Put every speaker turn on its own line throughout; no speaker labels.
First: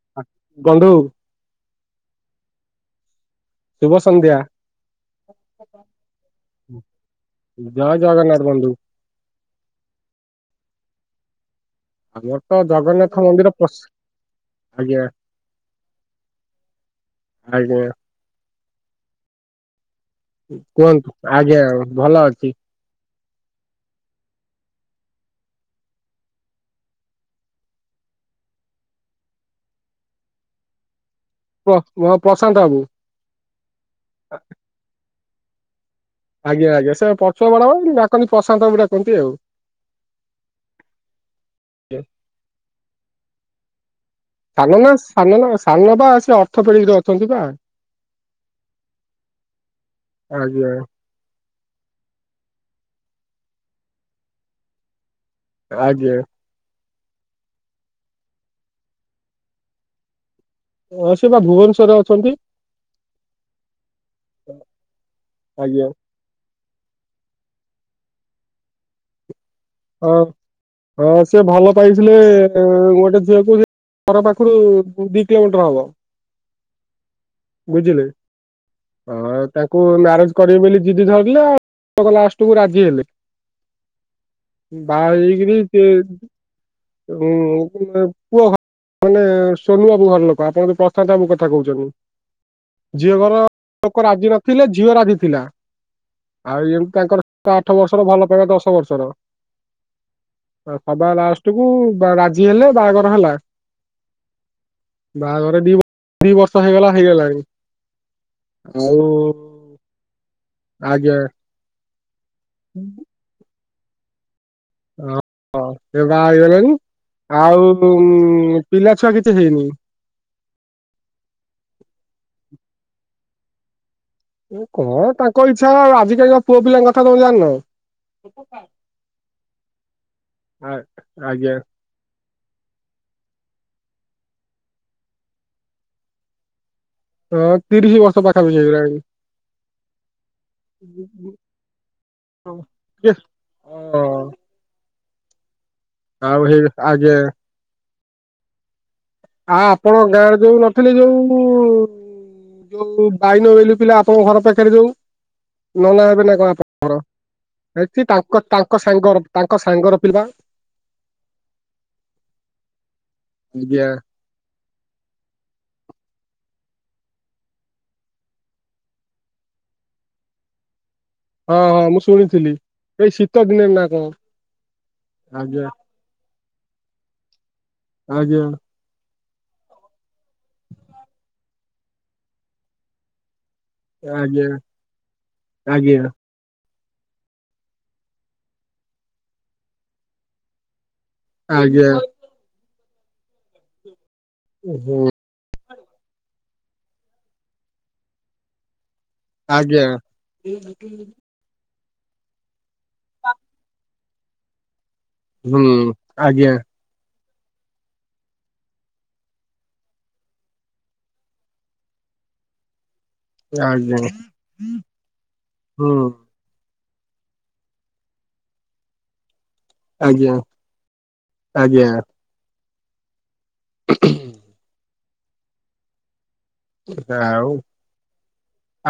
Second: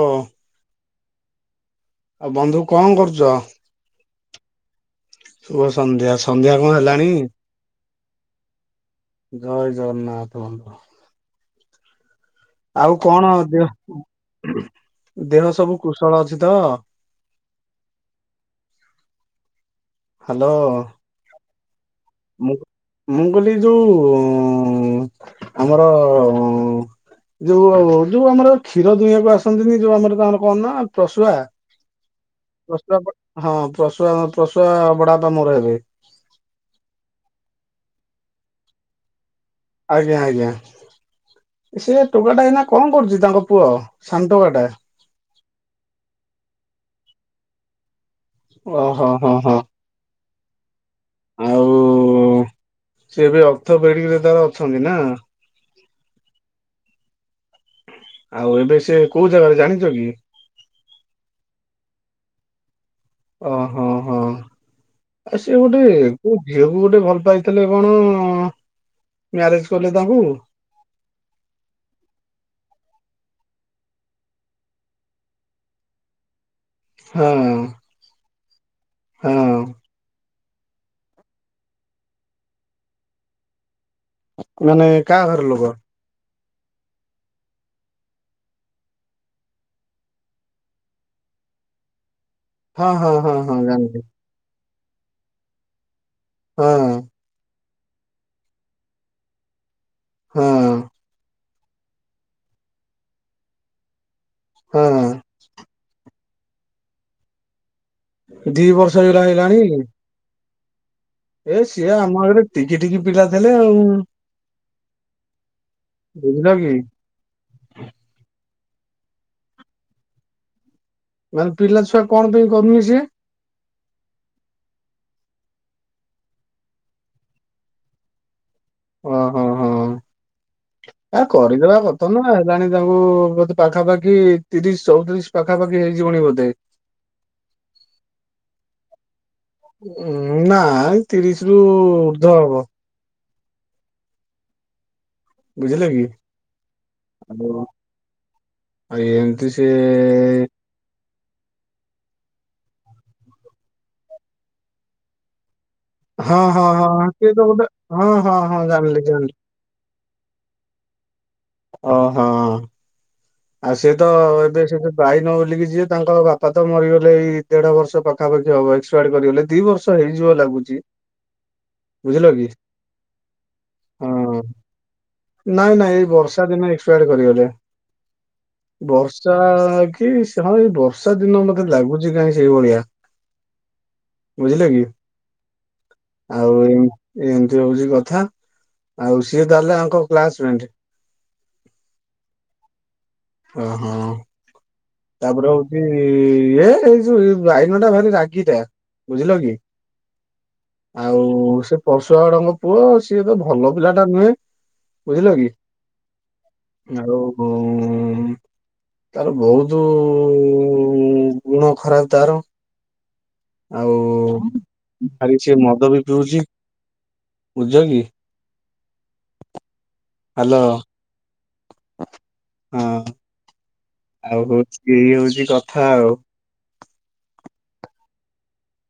ଓ
ଗଣ୍ଡୁ
ଆଉ ବନ୍ଧୁ କଣ କରୁଛ
ଶୁଭ ସନ୍ଧ୍ୟା
ଶୁଭ ସନ୍ଧ୍ୟା ସନ୍ଧ୍ୟା କଣ ହେଲାଣି
ଜୟ ଜଗନ୍ନାଥ ବନ୍ଧୁ
ଜୟ ଜଗନ୍ନାଥ ବନ୍ଧୁ
ହେଲୋ
ଆଉ କଣ ଦେହ
ଆଜ୍ଞା
ଦେହ ସବୁ କୁଶଳ ଅଛି ତ
ଆଜ୍ଞା
ହ୍ୟାଲୋ
କୁହନ୍ତୁ ଆଜ୍ଞା ଆଉ ଭଲ
ମୁଁ
ଅଛି
ମୁଁ କହିଲି ଯୋଉ ଆମର ଯୋଉ ଯୋଉ ଆମର କ୍ଷୀର ଦୁହିଁଆକୁ ଆସନ୍ତିନି ଯୋଉ ଆମର ତାଙ୍କର କଣ ନା ଦଶୁଆ
ପ ପ ପ୍ରଶାନ୍ତ ବାବୁ
ହଁ ପ୍ରସୁଆ ପ୍ରସୁଆ ବଡବାପା ମୋର ହେବେ
ଆଜ୍ଞା ଆଜ୍ଞା ସେ ପ୍ରସୁଆ ବଡବାପା ଡାକନ୍ତି ପ୍ରଶାନ୍ତ ବାବୁ ଡାକନ୍ତି ଆଉ
ଆଜ୍ଞା ଆଜ୍ଞା ସେ ଟୋକାଟା ଏଇନା କଣ କରୁଛି ତାଙ୍କ ପୁଅ ସାନ ଟୋକାଟା
ସାନନନା ସାନନନା ସାନ ବା ସେ ଓର୍ଥୋପେଡିକରେ ଅଛନ୍ତି ବା
ଓ ହୋ ହୋ ହୋ ହୋ
ଆଜ୍ଞା
ଆଉ ସେ ଏବେ ଓର୍ଥୋପେଡିକରେ ତାହେଲେ ଅଛନ୍ତି ନା
ଆଜ୍ଞା
ଆଉ ଏବେ ସେ କୋଉ ଜାଗାରେ ଜାଣିଛ କି
ହଁ ସେ ବା ଭୁବନେଶ୍ଵରରେ ଅଛନ୍ତି
ଓହଁ ହଁ ଆଉ ସେଏ ଗୋଟେ
ଆଜ୍ଞା
ମୋ ଝିଅକୁ ଗୋଟେ ଭଲ ପାଇଥିଲେ କଣ ମ୍ୟାରେଜ କଲେ ତାଙ୍କୁ
ହଁ ହଁ ସିଏ ଭଲ ପାଇଥିଲେ ଗୋଟେ ଝିଅକୁ ଘର ପାଖରୁ ଦି କିଲୋମିଟର ହବ
ହଁ ହଁ
ତାଙ୍କୁ ମାରେଜ କରିବେ ବୋଲି ଜିଦି ଧରିଲେ ଆଉ ଲାଷ୍ଟକୁ ରାଜି ହେଲେ
ମାନେ କାହା ଘର
ବାଗ
ଲୋକ
ଉ କୁଅ ଖ ମାନେ ସୋନୁ ବାବୁ ଘରଲୋକ ଆପଣ ବୋଧେ ପ୍ରଶାନ୍ତ ବାବୁ କଥା କହୁଛନ୍ତି
ହଁ ହଁ
ଝିଅ
ହଁ
ଘର
ହଁ ଜାଣିଲି
ଲୋକ ରାଜି ନଥିଲେ ଝିଅ ରାଜି ଥିଲା
ହଁ
ଆଉଇୁ ତାଙ୍କର ତା ଆଠ ବର୍ଷର ଭଲ ପାଇବା ଦଶ ବର୍ଷର
ହଁ
ସବା ଲାଷ୍ଟ କୁ ରାଜି ହେଲେ ବାହାଘର ହେଲା
ହଁ
ବାହାଘର ଦି ଦି ବର୍ଷ ହେଇଗଲା ହେଇଗଲାଣି
ଦି ବର୍ଷ ହେଇଗଲା ହେଲାଣି
ଆଜଞ
ଏ ସିଏ ଆମ ଆଡେ ଟିକି ଟିକି ପିଲା ଥିଲେ ଆଉ
ହଁ ସେ ବାହା
ବୁଝିଲ କି
ହେଇଗଲାଣି ଆଉ ପିଲାଛୁଆ କିଛି ହେଇନି
ମାନ ପିଲା ଛୁଆ କଣ ପାଇଁ କରୁନି ସେ
କଣ ତାଙ୍କ ଇଚ୍ଛା ଆଉ ଆଜିିକାଲି ପୁଅ ପିଲାଙ୍କ କଥା ତମେ ଜାଣିନ
ଓହୋ ହଁ
ଆ
ଆ
ଆଜ୍ଞା
କରିଦେବା କ ନା ହେଲାଣି ତାଙ୍କୁ ବୋଧେ ପାଖାପାଖି ତିରିଶ ଚଉତିରିଶ ପାଖାପାଖି ହେଇଯିବଣି ବୋଧେ
ହଁ ତିରିଶ ବର୍ଷ ପାଖାପାଖି ହୋଇଗଲାଣି
ଉ ନା ତିରିଶରୁ ଉର୍ଦ୍ଧ ହବ
କିଏ ହଁ ହଁ
ବୁଝିଲେ କି
ଆଉ ହେଇ ଆଗେ
ଅନ୍ତି ସେ
ମୁ କହିଲି ଯୋଉ ଯୋଉ ବାଇନ ବୋଲି ପିଲା ଆପଣଙ୍କ ଘର ପାଖରେ ଯୋଉ ନନା ହେବେ ନା
ହଁ
କଣ
ହଁ ହଁ
ଆପଣଙ୍କର
ହଁ ସିଏ ତ ଗୋଟେ
ହେଛି
ହଁ ହଁ
ତାଙ୍କ
ହଁ
ତାଙ୍କ
ଜାଣିଲି
ସାଙ୍ଗ
ଜାଣିଲି
ତାଙ୍କ ସାଙ୍ଗର ପିଲା
ଓହଁ ଆଉ
ଆଜ୍ଞା
ସେ ତ ଏବେ ସେ ବାଇନ ବୋଲିକି ଯିଏ ତାଙ୍କର ବାପା ତ ମରିଗଲେ ଏଇ ଦେଢ ବର୍ଷ ପାଖାପାଖି ହବ ଏକ୍ସପାୟାର୍ କରିଗଲେ ଦି ବର୍ଷ ତ ହେଇଯିବ ଲାଗୁଛି।
ହଁ ହଁ ମୁଁ
ବୁଝିଲ କି
ଶୁଣିଥିଲି ଏଇ ଶୀତ ଦିନେ ନା
ହଁ
କଣ
ନାଇଁ
ଆଜ୍ଞା।
ନାଇଁ ଏ ବର୍ଷ। ତା ଦିନ ଏକ୍ସପାୟାଡ କରିଗଲେ।
ଆଜ୍ଞା।
ବର୍ଷା କି ହଁ ସେ ଏଇ ବର୍ଷା ଦିନ ମତେ ଲାଗୁଛି କାହିଁ ସେଇଭଳିଆ। [inaudible]
ଆଜ୍ଞା
ବୁଝିଲେ କି।
ଆଜ୍ଞା।
ଆଉ ଏ ଏମିତି ହଉଛି କଥା। ଆଉ ସିଏ ତାହାଲେ ଆଙ୍କ କ୍ଲାସ ମେଣ୍ଟ?
ଆଜ୍ଞା।
ଓହୋ।
ଉହୁଁ।
ତାପରେ ହଉଛି ଏ ଏଇ ଯୋଉ ବାଇନ ଟା ଭାରି ରାଗିଟା। ବୁଝିଲ କି
ଆଜ୍ଞା।
ଆଉ ସେ ପର୍ଶୁଆ ବଡାଙ୍କ ପୁଅ ସିଏ ତ ଭଲ ପିଲା ଟା ନୁହେଁ ବୁଝିଲ କି
ହୁଁ ଆଜ୍ଞା
ଆଉ ତାର ବହୁତ ଯୋଉ ଗୁଣ ଖରାପ ତାର। ଆଉ
ଆଜ୍ଞା
ଭାରି ସିଏ ମଦ
ହୁଁ
ବି ପିଉଛି ବୁଝ କି।
ଆଜ୍ଞା
ହ୍ୟାଲୋ
ଆଜ୍ଞା।
ହଁ ଆଉ ହୋଉଛି ଏଇ ହୋଉଛି କଥା ଆଉ।
ଆଉ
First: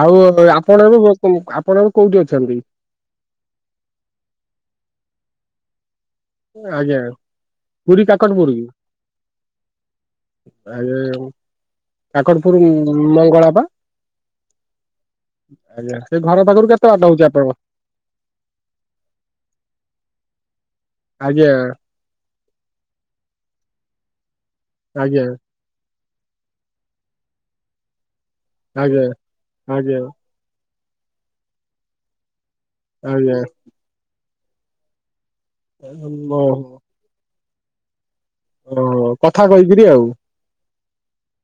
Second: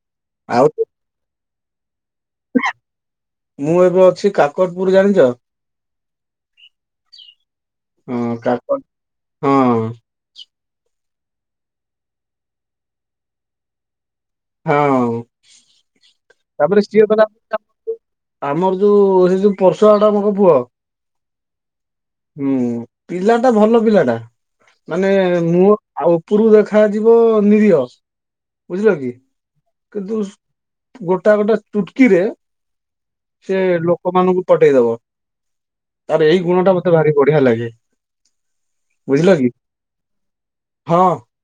ଆଉ
ଆଉ
ଆପଣ ଏବେ କୋ ଆପଣ ଏବେ କୋଉଠି ଅଛନ୍ତି?
ମୁଁ ଏବେ ଅଛି କାକଟପୁର ଜାଣିଛ?
ଆଜ୍ଞା ପୁରୀ
ହଁ
କାକଟପୁର।
କାକଟ ହଁ
ଆ କାକଟପୁର ମଙ୍ଗଳା ପା।
ହଁ
ଆଜ୍ଞା ସେ ଘର ପାଖରୁ
ତାପରେ
କେତେ
ସିଏ
ବାଟ
ଗଲା
ହଉଛି ଆପଣଙ୍କ?
ଆମର ଯୋଉ ହେ ଯୋଉ ପରର୍ଶୁଆଳ ଟା ଆମର ପୁଅ
ଆଜ୍ଞା।
ହୁଁ ପିଲା ଟା ଭଲ ପିଲା ଟା ମାନେ
ଆଜ୍ଞା
ମୁହ ଆଉ ଉପରକୁ ଦେଖାଯିବ ନିରୀହ ବୁଝିଲ
ଆଜ୍ଞା
କି
ଆଜ୍ଞା
କିନ୍ତୁ ଗୋଟା ଗୋଟେ ଚୁଟକି ରେ
ଆଜ୍ଞା
ସେ ଲୋକମାନଙ୍କୁ ପଟେଇ ଦବ ତାର ଏଇ ଗୁଣ ଟା
ଓହୋ
ମତେ ଭାରି ବଢିଆ ଲାଗେ।
ଓହୋ
ବୁଝିଲ
କଥା
କି
କହିକିରି ଆଉ
ହଁ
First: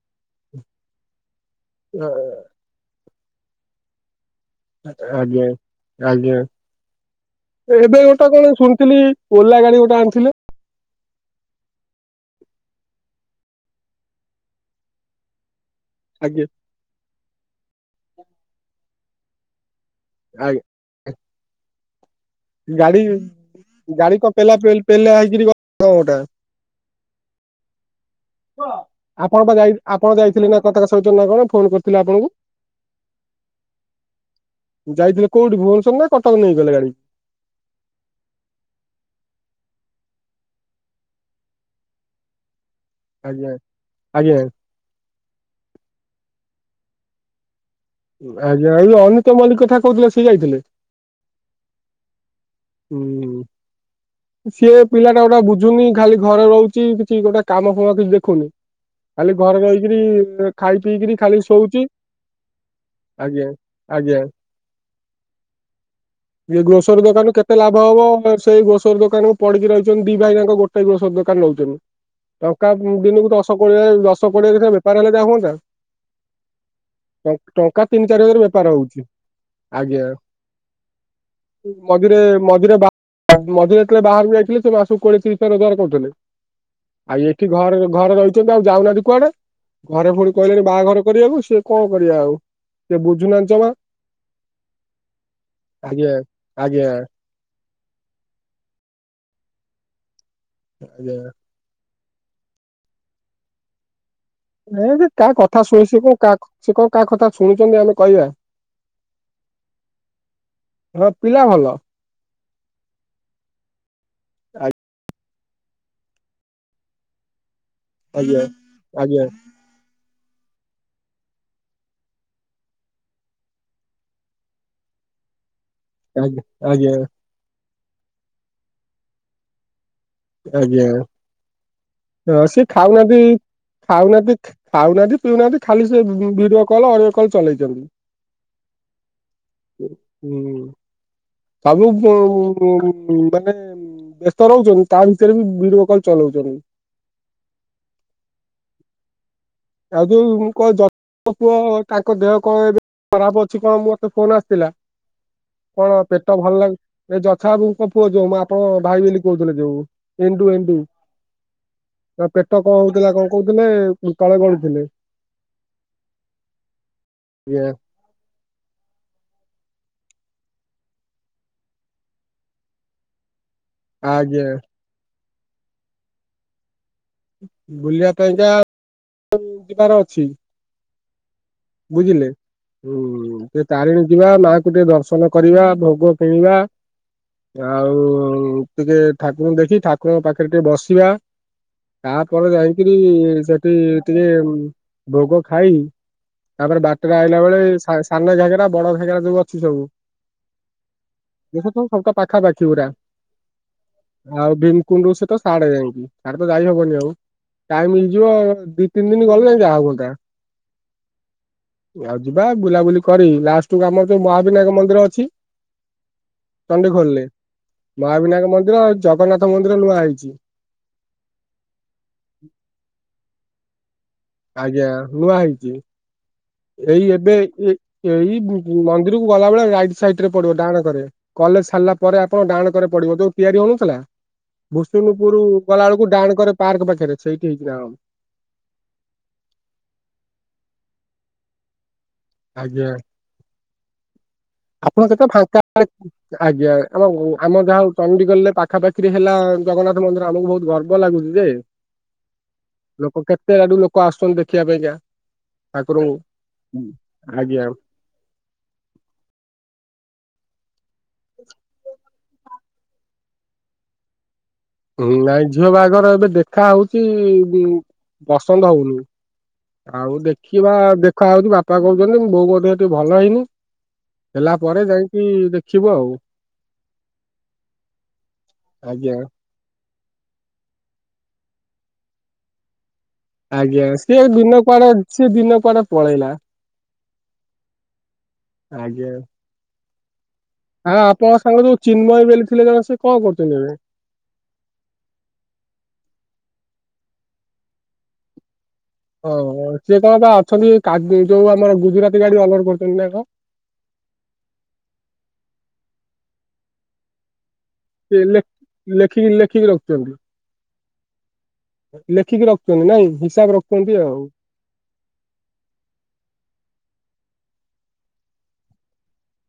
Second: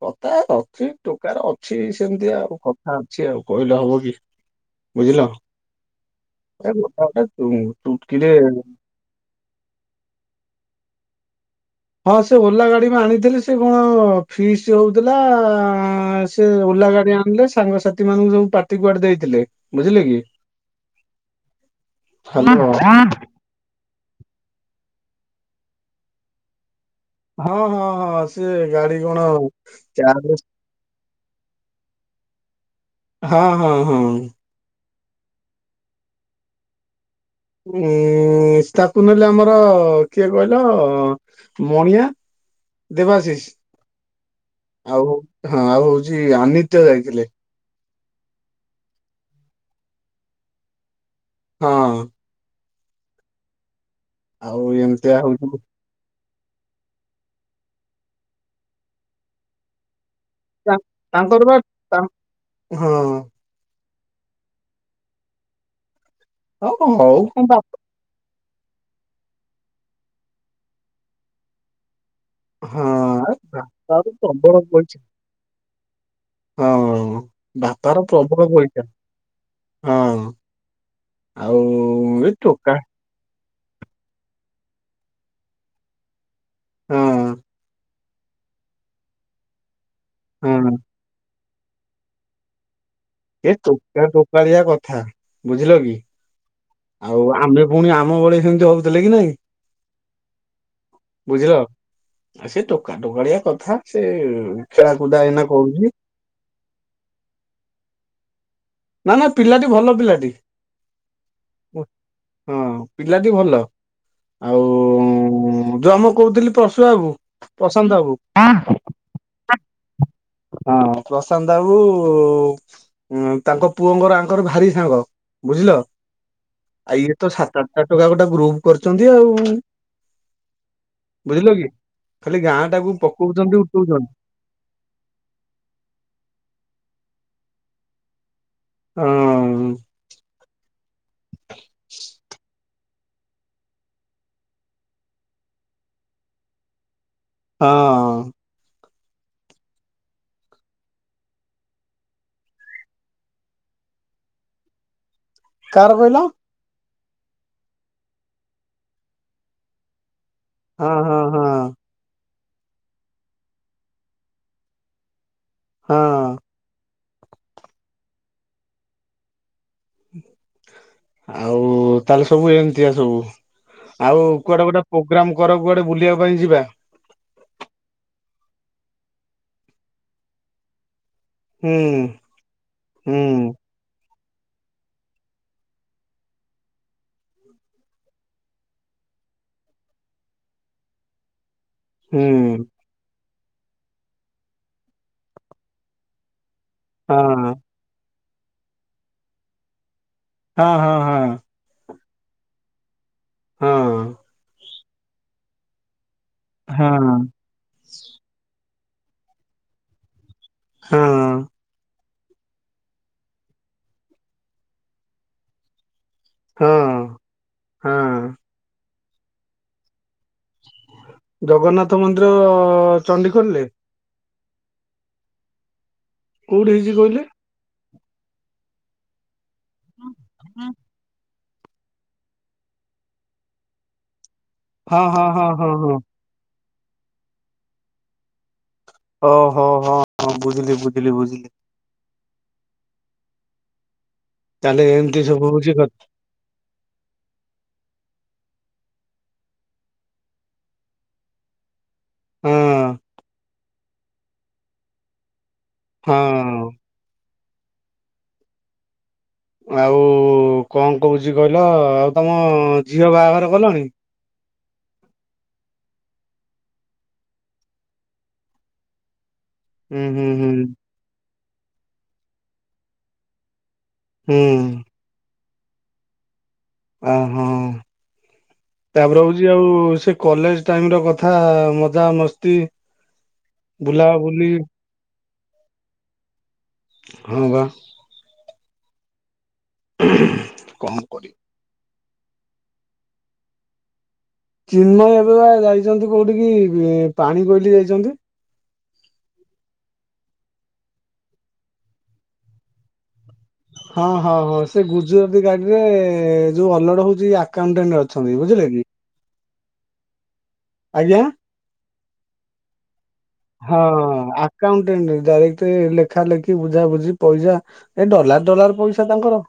କଥା ସେ ଟୋକାର ଅଛି ସେମିତିଆ କଥା ଅଛି ଆଉ କହିଲେ ହବ କି। ବୁଝିଲ।
ଆଜ୍ଞା ଆଜ୍ଞା
ଏ ଗୋଟେ ଗୋଟେ ଚୁ
ଏବେ
ଚୁଟକିରେ
ଗୋଟେ କଣ ଶୁଣିଥିଲି ଓଲା ଗାଡି ଗୋଟେ ଆଣିଥିଲେ?
ହଁ ସେ ଓଲା ଗାଡି ବି ଆଣିଥିଲେି ସେ କଣ ଫିସ୍ ହୋଉଥିଲା ଆଁ
ଆଜ୍ଞା
ସେ ଓଲା ଗାଡି ଆଣିଲେ ସାଙ୍ଗସାଥି ମାନଙ୍କୁ ସବୁ ପାର୍ଟି କୁଆଡେ ଦେଇଥିଲେ ବୁଝିଲେ କି।
ଆ
ହାଲୋ ହଁ
ଗାଡି ଗାଡି କ ପେଲା ପେଲ ପେଲା ହେଇକିରି ଗୋଟା
ହଁ ହଁ ହଁ ସେ ଗାଡି କଣ ଚାଲ
କ ତାଙ୍କ ସହିତ ନ କଣ ଫୋନ କରିଥିଲେ ଆପଣଙ୍କୁ?
ହଁ ହଁ ହଁ।
ଯାଇଥିଲେ କୋଉଠି ଭୁବନେଶ୍ୱର ନା କଟକ ନେଇକି ଗଲେ ଗାଡି?
ଉଁ ତାକୁ ନହେଲେ ଆମର କିଏ କହିଲ ମଣିଆ
ଆଜ୍ଞା
ଦେବାଶିଷ
ଆଜ୍ଞା
ଆଉ ହଁ ଆଉ ହୋଉଛି ଆନିତ୍ୟ ଯାଇଥିଲେ।
ଆଜ୍ଞା ଆଉ ଯଉ ଅନିତ ମଲ୍ଲିକ କଥା କହୁଥିଲେ ସିଏ ଯାଇଥିଲେ।
ହଁ।
ହୁଁ
ଆଉ
ସିଏ
ଏମିତିଆ
ପିଲାଟା ଗୋଟା
ହଉଛି
ବୁଝୁନି ଖାଲି ଘରେ ରହୁଛି କିଛି ଗୋଟେ କାମ ଫୁମ କିଛି ଦେଖୁନି ଖାଲି ଘରେ ରହିକରି
ତା-
ଖାଇ ପିଇକିରି ଖାଲି
ତାଙ୍କର ବା
ଶୋଉଛି
ତା- ହଁ
ଆଜ୍ଞା ଆଜ୍ଞା। ଏ
ହଉ
ଗ୍ରୋସରୀ
ହଉ
ଦୋକାନରୁ
କଣ
କେତେ
ବା
ଲାଭ ହବ। ସେଇ ଗ୍ରୋସର ଦୋକାନକୁୁ ପଡିକି ରହିଛନ୍ତି ଦି ଭାଇ ତାଙ୍କ ଗୋଟେ ଗ୍ରୋସର ଦୋକାନ ରହୁଛନ୍ତି। ଟଙ୍କା
ହଁ
ଦିନକୁ ଦଶ କୋଏ
ବାପାର
ଦଶ
ପ୍ରବଳ
କୋଡିଏରେ
ପଇସା
ବେପାର ହେଲେ ଯାହା ହୁଅନ୍ତା।
ହଁ
ଟଙ୍କା
ବାପାର
ତିନି ଚାରି ହଜାର
ପ୍ରବଳ
ବେପାର
ପଇସା
ହଉଛି ଆଜ୍ଞା।
ହଁ ଆଉ
ମଝିରେ
ଏ ଟୋକା
ମଝିରେ ମଝିରେ ଯେତେବେଳେ ବାହାରକୁ ଯାଇଥିଲେ ସେ ମାସକୁ ଥରେ ରୋଜଗାର କରୁଥିଲେ।
ହଁ
ଆଉ ଏଠି ଘରେ ଘରେ ରହିଛନ୍ତି ଆଉ ଯାଉନାହାନ୍ତି କୁଆଡେ ଘରେ ପୁଣି କହିଲେଣି
ହଁ
ବାହାଘର। କରିବାକୁ ସିଏ କଣ କରିବ ଆଉ ସେ ବୁ
ଏ ଟୋକା ଟୋକାଳିଆ କଥା।
ଆଜ୍ଞା ଆଜ୍ଞା।
ହୋଉ ଆମେ ଫୁଣି ଆମ ଭଳି ସେମିତି ହୋଉଥିଲେ କି ନାଇଁ
ଆଜ୍ଞା।
ବୁଝିଲ। ଆଉ ସେ ଟୋକା ଟୋକାଳିଆ କଥା ସେ
ସେ
ଖେଳାକୁଦା
କା
ଏଇନା
କଥା ଶୁଣି
କରୁଛି
ଶି କ କା ଶି କଣ କା କଥା ଶୁଣୁଛନ୍ତି ଆମେ କହିବା।
ନା ନା ପିଲାଟି ଭଲ ପିଲାଟି
ହଁ ପିଲା ଭଲ
ହଁ ପିଲାଟି ଭଲ।
ଆଜ୍ଞା।
ଆଉ ଜମ କହୁଥିଲି ପଶୁଆକୁ। ପ୍ରଶାନ୍ତ
ଆଜ୍ଞା
ବାବୁ।
ଆଜ୍ଞା
ହଁ ପ୍ରଶାନ୍ତ ବାବୁ। ତାଙ୍କ ପୁଅଙ୍କର ଆଙ୍କର ଭାରି ସାଙ୍ଗ ବୁଝିଲ।
ଆଜ୍ଞା
ଆଉ
ଆଜ୍ଞା।
ଇଏ ତ ସାତ ଆଠ ଟଙ୍କା ଗୋଟେ ଗ୍ରୁପ୍ କରିଛନ୍ତି ଆଉ। ବୁଝିଲ କି ଖାଲି
ଆଜ୍ଞା ସିଏ
ଗାଁ ଟାକୁ
ଖାଉନାହାନ୍ତି
ପକଉଛନ୍ତି ଉଠଉଛନ୍ତି
ଖାଉନାହାନ୍ତି। ପାଉନାହାନ୍ତି ପିଉନାହାନ୍ତି ଖାଲି ସେ ଭିଡିଓ କଲ ଅଡିଓ କଲ୍ ଚଲେଇଛନ୍ତି।
ହଁ।
ହୁଁ। ସବୁ ମାନେ ବ୍ୟସ୍ତ ରହୁଛନ୍ତି ତା ଭିତରେ ବି ଭିଡିଓ କଲ୍ ଚଲାଉଛନ୍ତି।
ହଁ।
ଆଉ ଯୋଉ ମୋ ପୁଅ ତାଙ୍କ ଦେହ କଣ ଏବେ ଖରାପ ଅଛି କଣ ମୋ ମତେ ଫୋନ ଆସିଥିଲା।
[inaudible]
କଣ ପେଟ ଟା ଭଲ ଲାଗି ଏ ଯଛାବୁଙ୍କ ପୁଅ ଯୋଉ ମୁଁ ଆପଣଙ୍କ ଭାଇ ବୋଲି କହୁଥିଲ ଯୋଉ ଏଣ୍ଡୁ ଏଣ୍ଡୁ।
ହଁ ହଁ ହଁ
ପେଟ କଣ ହଉଥିଲା କଣ କହୁଥିଲେ ତଳେ ଗଳୁଥିଲେ।
ହଁ।
ଇଏ।
ଆଉ ତାହେଲେ ସବୁ ଏମିତିଆ ସବୁ ଆଉ
ଆଜ୍ଞା
କୁଆଡେ ଗୋଟେ ପୋଗ୍ରାମ କର କୁଆଡେ ବୁଲିବା ପାଇଁ ଯିବା।
ବୁଲିବା ପାଇଁ ଯା ଯିବାର ଅଛି।
ହୁଁ
ବୁଝିଲେ ହୁଁ। ତାରିଣୀ ଯିବା ମାଆ କୁ ଟିକେ ଦର୍ଶନ କରିବା ଭୋଗ କିଣିବା। ଆଉ ଟିକେ ଠାକୁରଙ୍କୁ ଦେଖି ଠାକୁରଙ୍କ ପାଖରେ ଟିକେ ବସିବା। ତାପରେ
ହୁଁ
ଯାଇକିରି ସେଠି ଟିକେ ଭୋଗ ଖାଇ ତାପରେ ବାଟରେ
ହଁ
ଆଇଲା ବେଳେ ସାନ ଘାଗେରା ବଡ ଘାଗେରା ଯୋଉ ଅଛି ସବୁ।
ହଁ ହଁ ହଁ।
ଏ ତ ସବୁଟା ପାଖାପାଖି ପୁରା
ହଁ
ଆଉ ଭୀମକୁଣ୍ଡ ରୁ ସେ ତ ସେଆଡେ଼ ଯାଇକି। ସାଡେତ
ହଁ
ଯାଈହବନି ଆଉ ଟାଇମ୍ ହେଇଯିବ ଦି ତିନି ଦିନ ଗଲେ ଯାଇ ଜାହା ହୁଅନ୍ତା।
ହୁଁ।
ଆଉ ଯିବା ବୁଲାବୁଲି କରି ଲାଷ୍ଟ କୁ ଆମର ଯୋଉ ମହାବିନାୟକ ମନ୍ଦିର ଅଛି।
ହଁ
ଚଣ୍ଡିଖୋଲରେ
ହଁ
ମହାବିନାୟକ ମନ୍ଦିର ଜଗନ୍ନାଥ ମନ୍ଦିର ନୂଆ ହେଇଛି।
ଜଗନ୍ନାଥ ମନ୍ଦିର ଚଣ୍ଡିଖୋଲରେ
ଆଜ୍ଞା ନୂଆ ହେଇଛି।
କୋଉଠି ହେଇଛି
ଏଇ
କହିଲେ
ଏବେ ଏଇ ମନ୍ଦିର କୁ ଗଲା ବେଳେ ରାଇଟ ସାଇଡ ରେ ପଡିବ ଡାହାଣ କରେ। କଲେଜ ସାରିଲା ପରେ ଆପଣ ଡାଣ କରେ ପଡିବ ଯୋଉ ତିଆରି ହଉନଥିଲା।
ହଁ ହଁ
ଭୁସୁନୁପୁର
ହଁ ହଁ ହଁ
ଗଲାବେଳକୁ ଡାହାଣ କରେ ପାର୍କ ପାଖରେ ସେଇଠି ହେଇକି ନା ହଁ
ଓହୋ ହଁ ହଁ ବୁଝିଲି ବୁଝିଲି ବୁଝିଲି।
ଆଜ୍ଞା
ତାହେଲେ
ଆପଣ
ଏମିତି
କେତେ
ସବୁ
ଫାଙ୍କା
ହଉଛି କଥା
ଆଜ୍ଞା ଆମ ଆମ ଯାହା ହଉ ଚଣ୍ଡିଖୋଲରେ ପାଖାପାଖିରେ ହେଲା ଜଗନ୍ନାଥ ମନ୍ଦିର ଆମକୁ ବହୁତ ଗର୍ବ ଲାଗୁଛି ଯେ ଲୋକ କେତେ ଆଡୁ ଲୋକ ଆସୁଛନ୍ତି ଦେଖିବା ପାଇଁକା।
ହଁ ହଁ।
ଠାକୁୁରଙ୍କୁ ଆଜ୍ଞା
ଆଉ କଣ କହୁଛି କହିଲ ଆଉ ତମ ଝିଅ ବାହାଘର କଲଣି?
ନାଇଁ ଝିଅ ବାହାଘର ଏବେ ଦେଖା ହଉଛି ପସନ୍ଦ ହଉନି।
ହୁଁ
ଆଉ
ହୁଁ ହୁଁ
ଦେଖିବା ଦେଖା ହଉଛି ବାପା କହୁଛନ୍ତି ବୋଉଙ୍କ ଦେହ ଟିକେ ଭଲ ହେଇନି।
ହୁଁ
ହେଲା ପରେ ଯାଇକି ଦେଖିବୁ ଆଉ।
ଆ ହଁ
ଆଜ୍ଞା
ତାପରେ ହଉଛି ଆଉ ସେ କଲେଜ ଟାଇମ ର କଥା ମଜା ମସ୍ତି
ଆଜ୍ଞା
ବୁଲା
ସିଏ
ବୁଲି
ଦିନ କୁଆଡେ ସିଏ ଦିନ କୁଆଡେ ପଳେଇଲା।
ହଁ ବା
ଆଜ୍ଞା
ହୁଁ
ହଁ ଆପଣଙ୍କ ସାଙ୍ଗରେ ଯୋଉ ଚିନ୍ମୟ ବେଲି ଥିଲେ ଜଣେ ସେ କଣ କରୁଚନ୍ତି ଏବେ?
ଚିନ୍ମୟ ଏବେ ବା ଯାଇଛନ୍ତି କୋଉଠି କିି ପାଣି କୋଇଲି ଯାଇଛନ୍ତି।
ହଁ ସିଏ କଣ ବା ଅଛନ୍ତି ଏଇ କା ଯୋଉ ଆମର ଗୁଜୁରାତି ଗାଡି ଅର୍ଲର କରୁଛନ୍ତି ନା କଣ?
ହଁ ହଁ ହଁ ସେ ଗୁଜୁରାତିୀ ଗାଡି ରେ ଯୋଉ ଅଲଡ ହଉଛି ଆକାଉଣ୍ଟାଣ୍ଟ
ସେ ଲେ
ଅଛନ୍ତି ବୁଝିଲେ କି
ଲେଖିକି ଲେ ଖୀକି ରଖୁଛନ୍ତି।
ଆଜ୍ଞା
ଲେଖିକି ରଖୁ ଚନ୍ତି ନାଇଁ ହିସାବ
ହଁ
ରଖୁଛନ୍ତି ଆଉ।
ଆକାଉଟେଣ୍ଟ ଡାଇରେକ୍ଟ ଲେଖା ଲେଖି ବୁଝାବୁଝି ପଇସା ଏଇ ଡଲାର ଡଲାର ପଇସା ତାଙ୍କର।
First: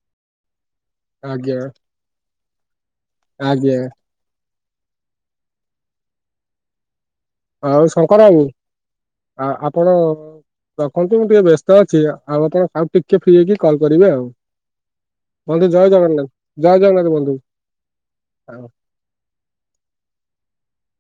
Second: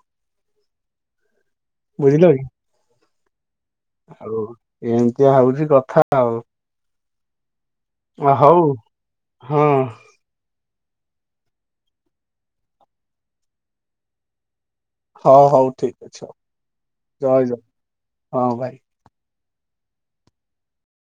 ଆଜ୍ଞା
ବୁଝିଲ କି
ଆଜ୍ଞା
ଆଉ ଏମିତିଆ ହଉଛି କଥା ଆଉ।
ଆଉ ଶଙ୍କର ବାବୁ
ହଉ
ଆ
ହଁ
ଆପଣ ରଖନ୍ତୁ ମୁଁ ଟିକେ ବ୍ୟସ୍ତ ଅଛି ଆଉ ଆପଣ ଆଉ ଟିକେ ଫ୍ରି ହେଇକି କଲ୍ କରିବେ ଆଉ।
ହଉ
ବନ୍ଧୁ
ହଉ
ଜୟ
ଠିକ ଅଛି
ଜଗନ୍ନାଥ
ହଉ
ଜୟ ଜଗନ୍ନାଥ ବନ୍ଧୁ।
ଜୟ ଜଗନ୍ନାଥ ହଁ ଭାଇ।